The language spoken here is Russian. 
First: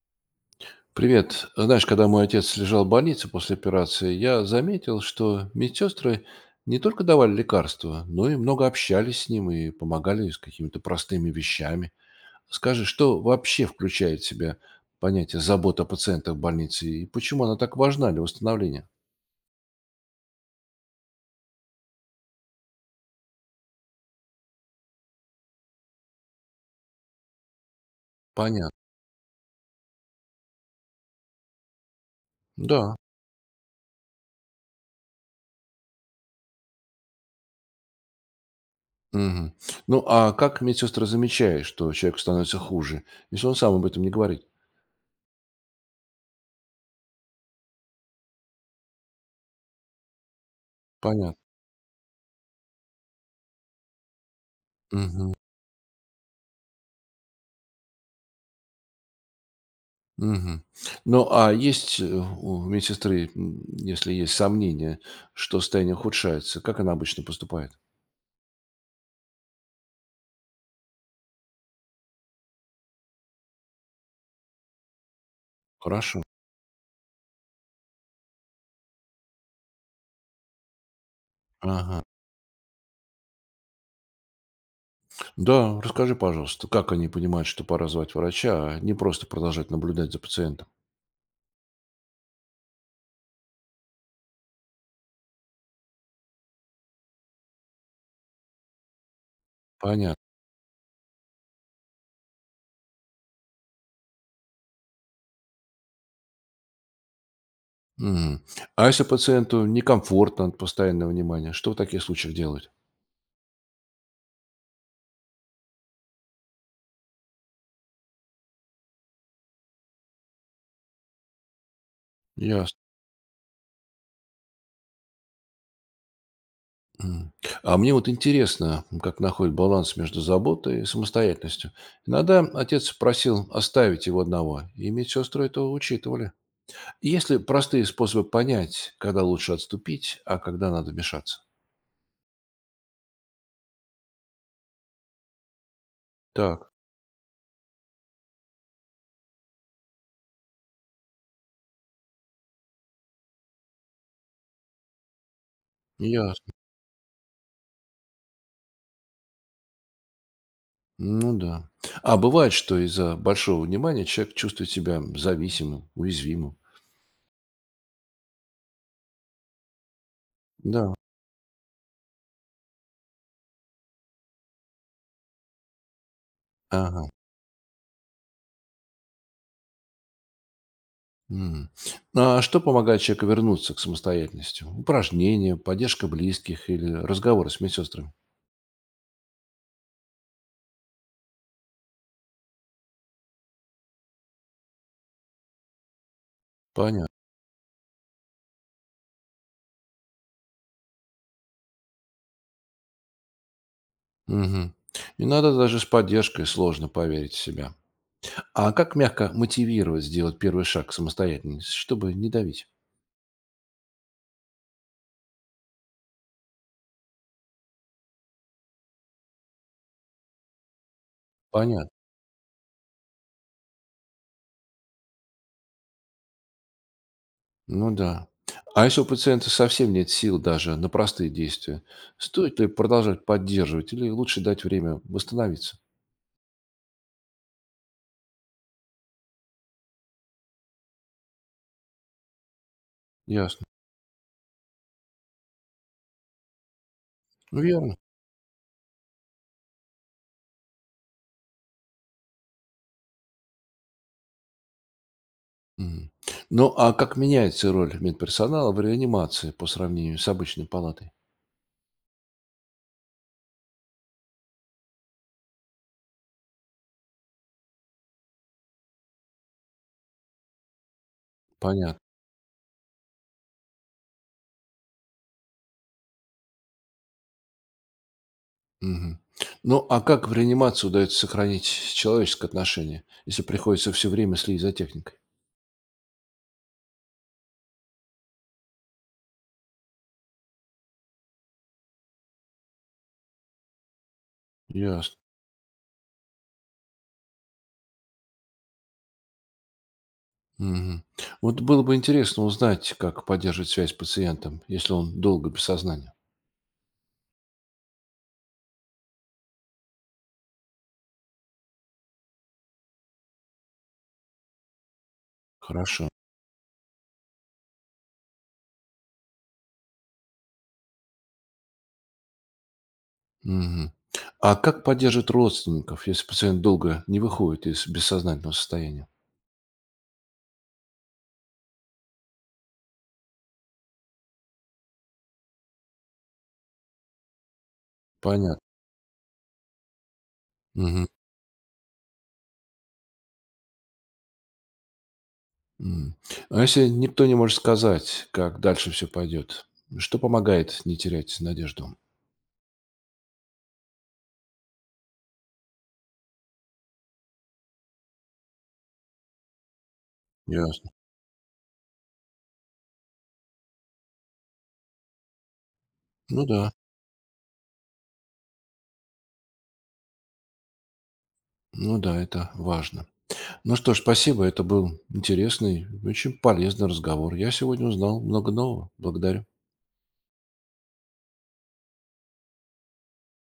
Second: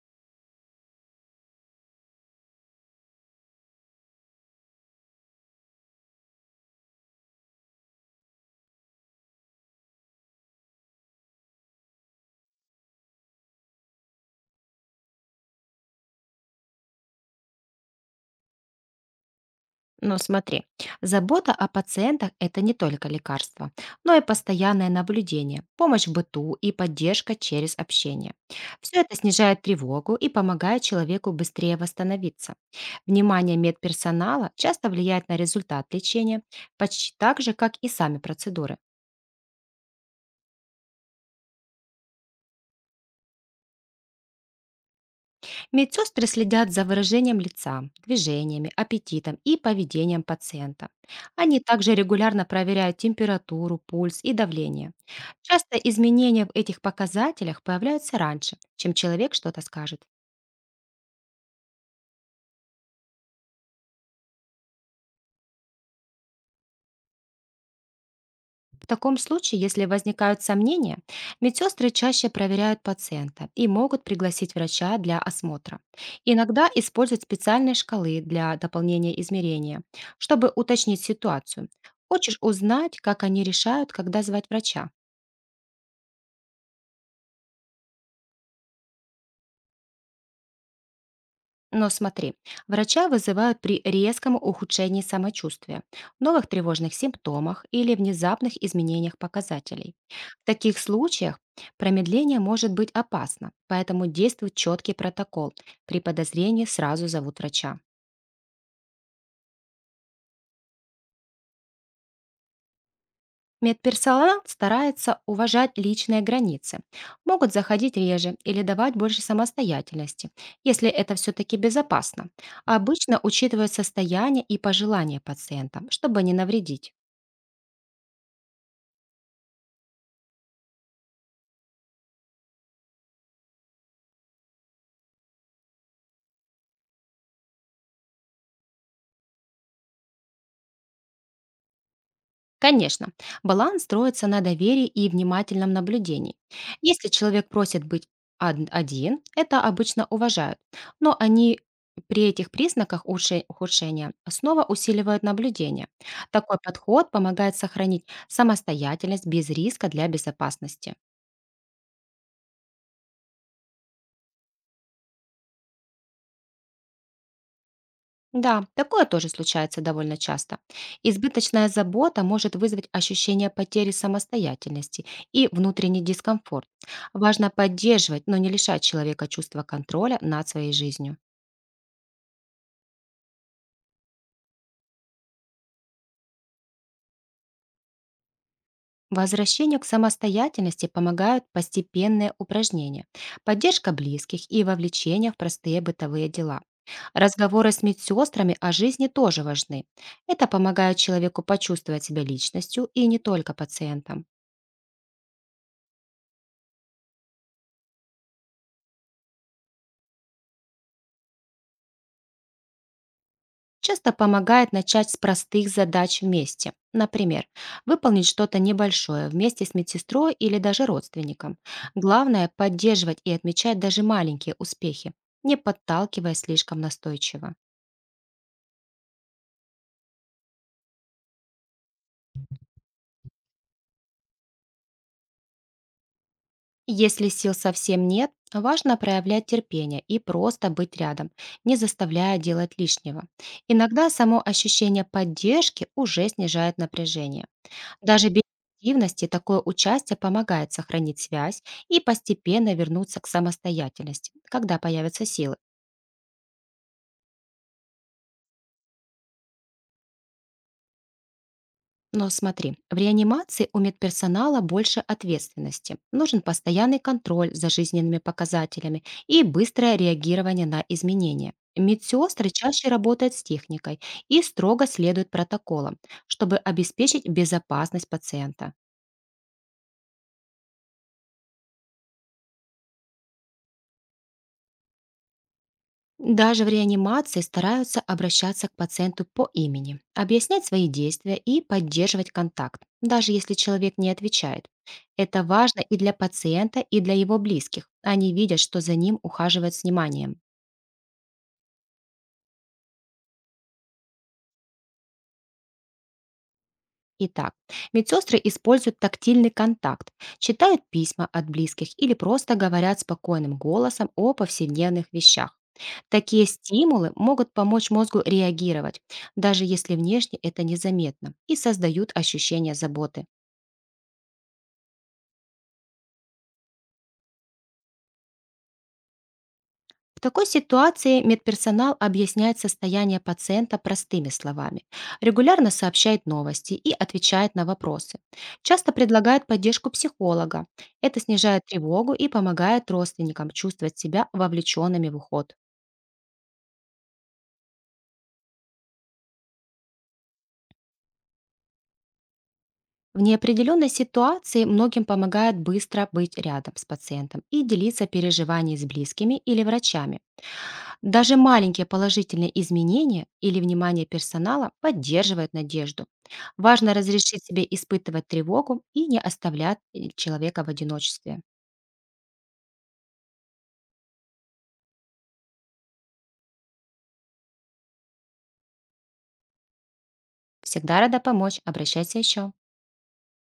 Привет. Знаешь, когда мой отец лежал в больнице после операции, я заметил, что медсестры не только давали лекарства, но и много общались с ним и помогали с какими-то простыми вещами. Скажи, что вообще включает в себя понятие забота о пациентах в больнице и почему она так важна для восстановления? Ну, смотри, забота о пациентах– это не только лекарство, но и постоянное наблюдение, помощь в быту и поддержка через общение. Понятно. Все это снижает тревогу и помогает человеку быстрее восстановиться. Да. Внимание медперсонала часто влияет на результат лечения, почти так же, как и сами процедуры. Мгм. Ну, а как медсестра замечает, что человек становится хуже, если он сам об этом не говорит? Медсестры следят за выражением лица, движениями, аппетитом и поведением пациента. Понятно. Они также регулярно проверяют температуру, пульс и давление. Мгм. Часто изменения в этих показателях появляются раньше, чем человек что-то скажет. Мгм. Ну, а есть у медсестры, если есть сомнения, что состояние ухудшается, как она обычно поступает? В таком случае, если возникают сомнения, медсестры чаще проверяют пациента и могут пригласить врача для осмотра. Хорошо. Иногда используют специальные шкалы для дополнения измерения, чтобы уточнить ситуацию. Ага. Хочешь узнать, как они решают, когда звать врача? Да, расскажи, пожалуйста, как они понимают, что пора звать врача, а не просто продолжать наблюдать за пациентом? Но смотри, врача вызывают при резком ухудшении самочувствия, новых тревожных симптомах или внезапных изменениях показателей. Понятно. В таких случаях промедление может быть опасно, поэтому действует четкий протокол. При подозрении сразу зовут врача. Мгм. А если пациенту некомфортно от постоянного внимания, что в таких случаях делать? Медперсонал старается уважать личные границы. Могут заходить реже или давать больше самостоятельности, если это все-таки безопасно. Ясно. Обычно учитывают состояние и пожелания пациента, чтобы не навредить. М. А мне вот интересно, как находит баланс между заботой и самостоятельностью. Иногда отец просил оставить его одного, и медсестры это учитывали. Есть ли простые способы понять, когда лучше отступить, а когда надо вмешаться? Конечно, баланс строится на доверии и внимательном наблюдении. Так, Если человек просит быть один, это обычно уважают, но они при этих признаках ухудшения снова усиливают наблюдение. ясно. Такой подход помогает сохранить самостоятельность без риска для безопасности. Ну да. А бывает, что из-за большого внимания человек чувствует себя зависимым, уязвимым. Да, такое тоже случается довольно часто. Да. Избыточная забота может вызвать ощущение потери самостоятельности и внутренний дискомфорт. Ага. Важно поддерживать, но не лишать человека чувства контроля над своей жизнью. М. А что помогает человеку вернуться к самостоятельности? Упражнения, поддержка близких или разговоры с медсестрами? Возвращению к самостоятельности помогают постепенные упражнения, поддержка близких и вовлечение в простые бытовые дела. Понятно. Разговоры с медсестрами о жизни тоже важны. Это помогает человеку почувствовать себя личностью и не только пациентом. Мгм. И надо даже с поддержкой сложно поверить в себя. А как мягко мотивировать сделать первый шаг к самостоятельности, чтобы не давить? Часто помогает начать с простых задач вместе. Например, выполнить что-то небольшое вместе с медсестрой или даже родственником. Понятно. Главное– поддерживать и отмечать даже маленькие успехи, не подталкивая слишком настойчиво. Ну да. А если у пациента совсем нет сил даже на простые действия, стоит ли продолжать поддерживать или лучше дать время восстановиться? Если сил совсем нет, важно проявлять терпение и просто быть рядом, не заставляя делать лишнего. Ясно. Иногда само ощущение поддержки уже снижает напряжение. Верно. Даже без активности такое участие помогает сохранить связь и постепенно вернуться к самостоятельности, когда появятся силы. Мгм. Ну а как меняется роль медперсонала в реанимации по сравнению с обычной палатой? Но смотри, в реанимации у медперсонала больше ответственности. Нужен постоянный контроль за жизненными показателями и быстрое реагирование на изменения. Понятно. Медсестры чаще работают с техникой и строго следуют протоколам, чтобы обеспечить безопасность пациента. Мгм. Ну, а как в реанимации удается сохранить человеческое отношение, если приходится все время следить за техникой? Даже в реанимации стараются обращаться к пациенту по имени, объяснять свои действия и поддерживать контакт, даже если человек не отвечает. Ясно. Это важно и для пациента, и для его близких. Они видят, что за ним ухаживают с вниманием. Мгм. Вот было бы интересно узнать, как поддерживать связь с пациентом, если он долго без сознания. Итак, медсестры используют тактильный контакт, читают письма от близких или просто говорят спокойным голосом о повседневных вещах. Хорошо. Такие стимулы могут помочь мозгу реагировать, даже если внешне это незаметно, и создают ощущение заботы. Мгм. А как поддерживать родственников, если пациент долго не выходит из бессознательного состояния? В такой ситуации медперсонал объясняет состояние пациента простыми словами, регулярно сообщает новости и отвечает на вопросы. Понятно. Часто предлагает поддержку психолога. Мгм. Это снижает тревогу и помогает родственникам чувствовать себя вовлеченными в уход. М. А если никто не может сказать, как дальше все пойдет, что помогает не терять надежду? В неопределенной ситуации многим помогает быстро быть рядом с пациентом и делиться переживаниями с близкими или врачами. Ясно. Даже маленькие положительные изменения или внимание персонала поддерживают надежду. Ну да. Важно разрешить себе испытывать тревогу и не оставлять человека в одиночестве. Ну да, это важно. Ну что ж, спасибо. Это был интересный, очень полезный разговор. Я сегодня узнал много нового. Благодарю. Всегда рада помочь, обращайся еще.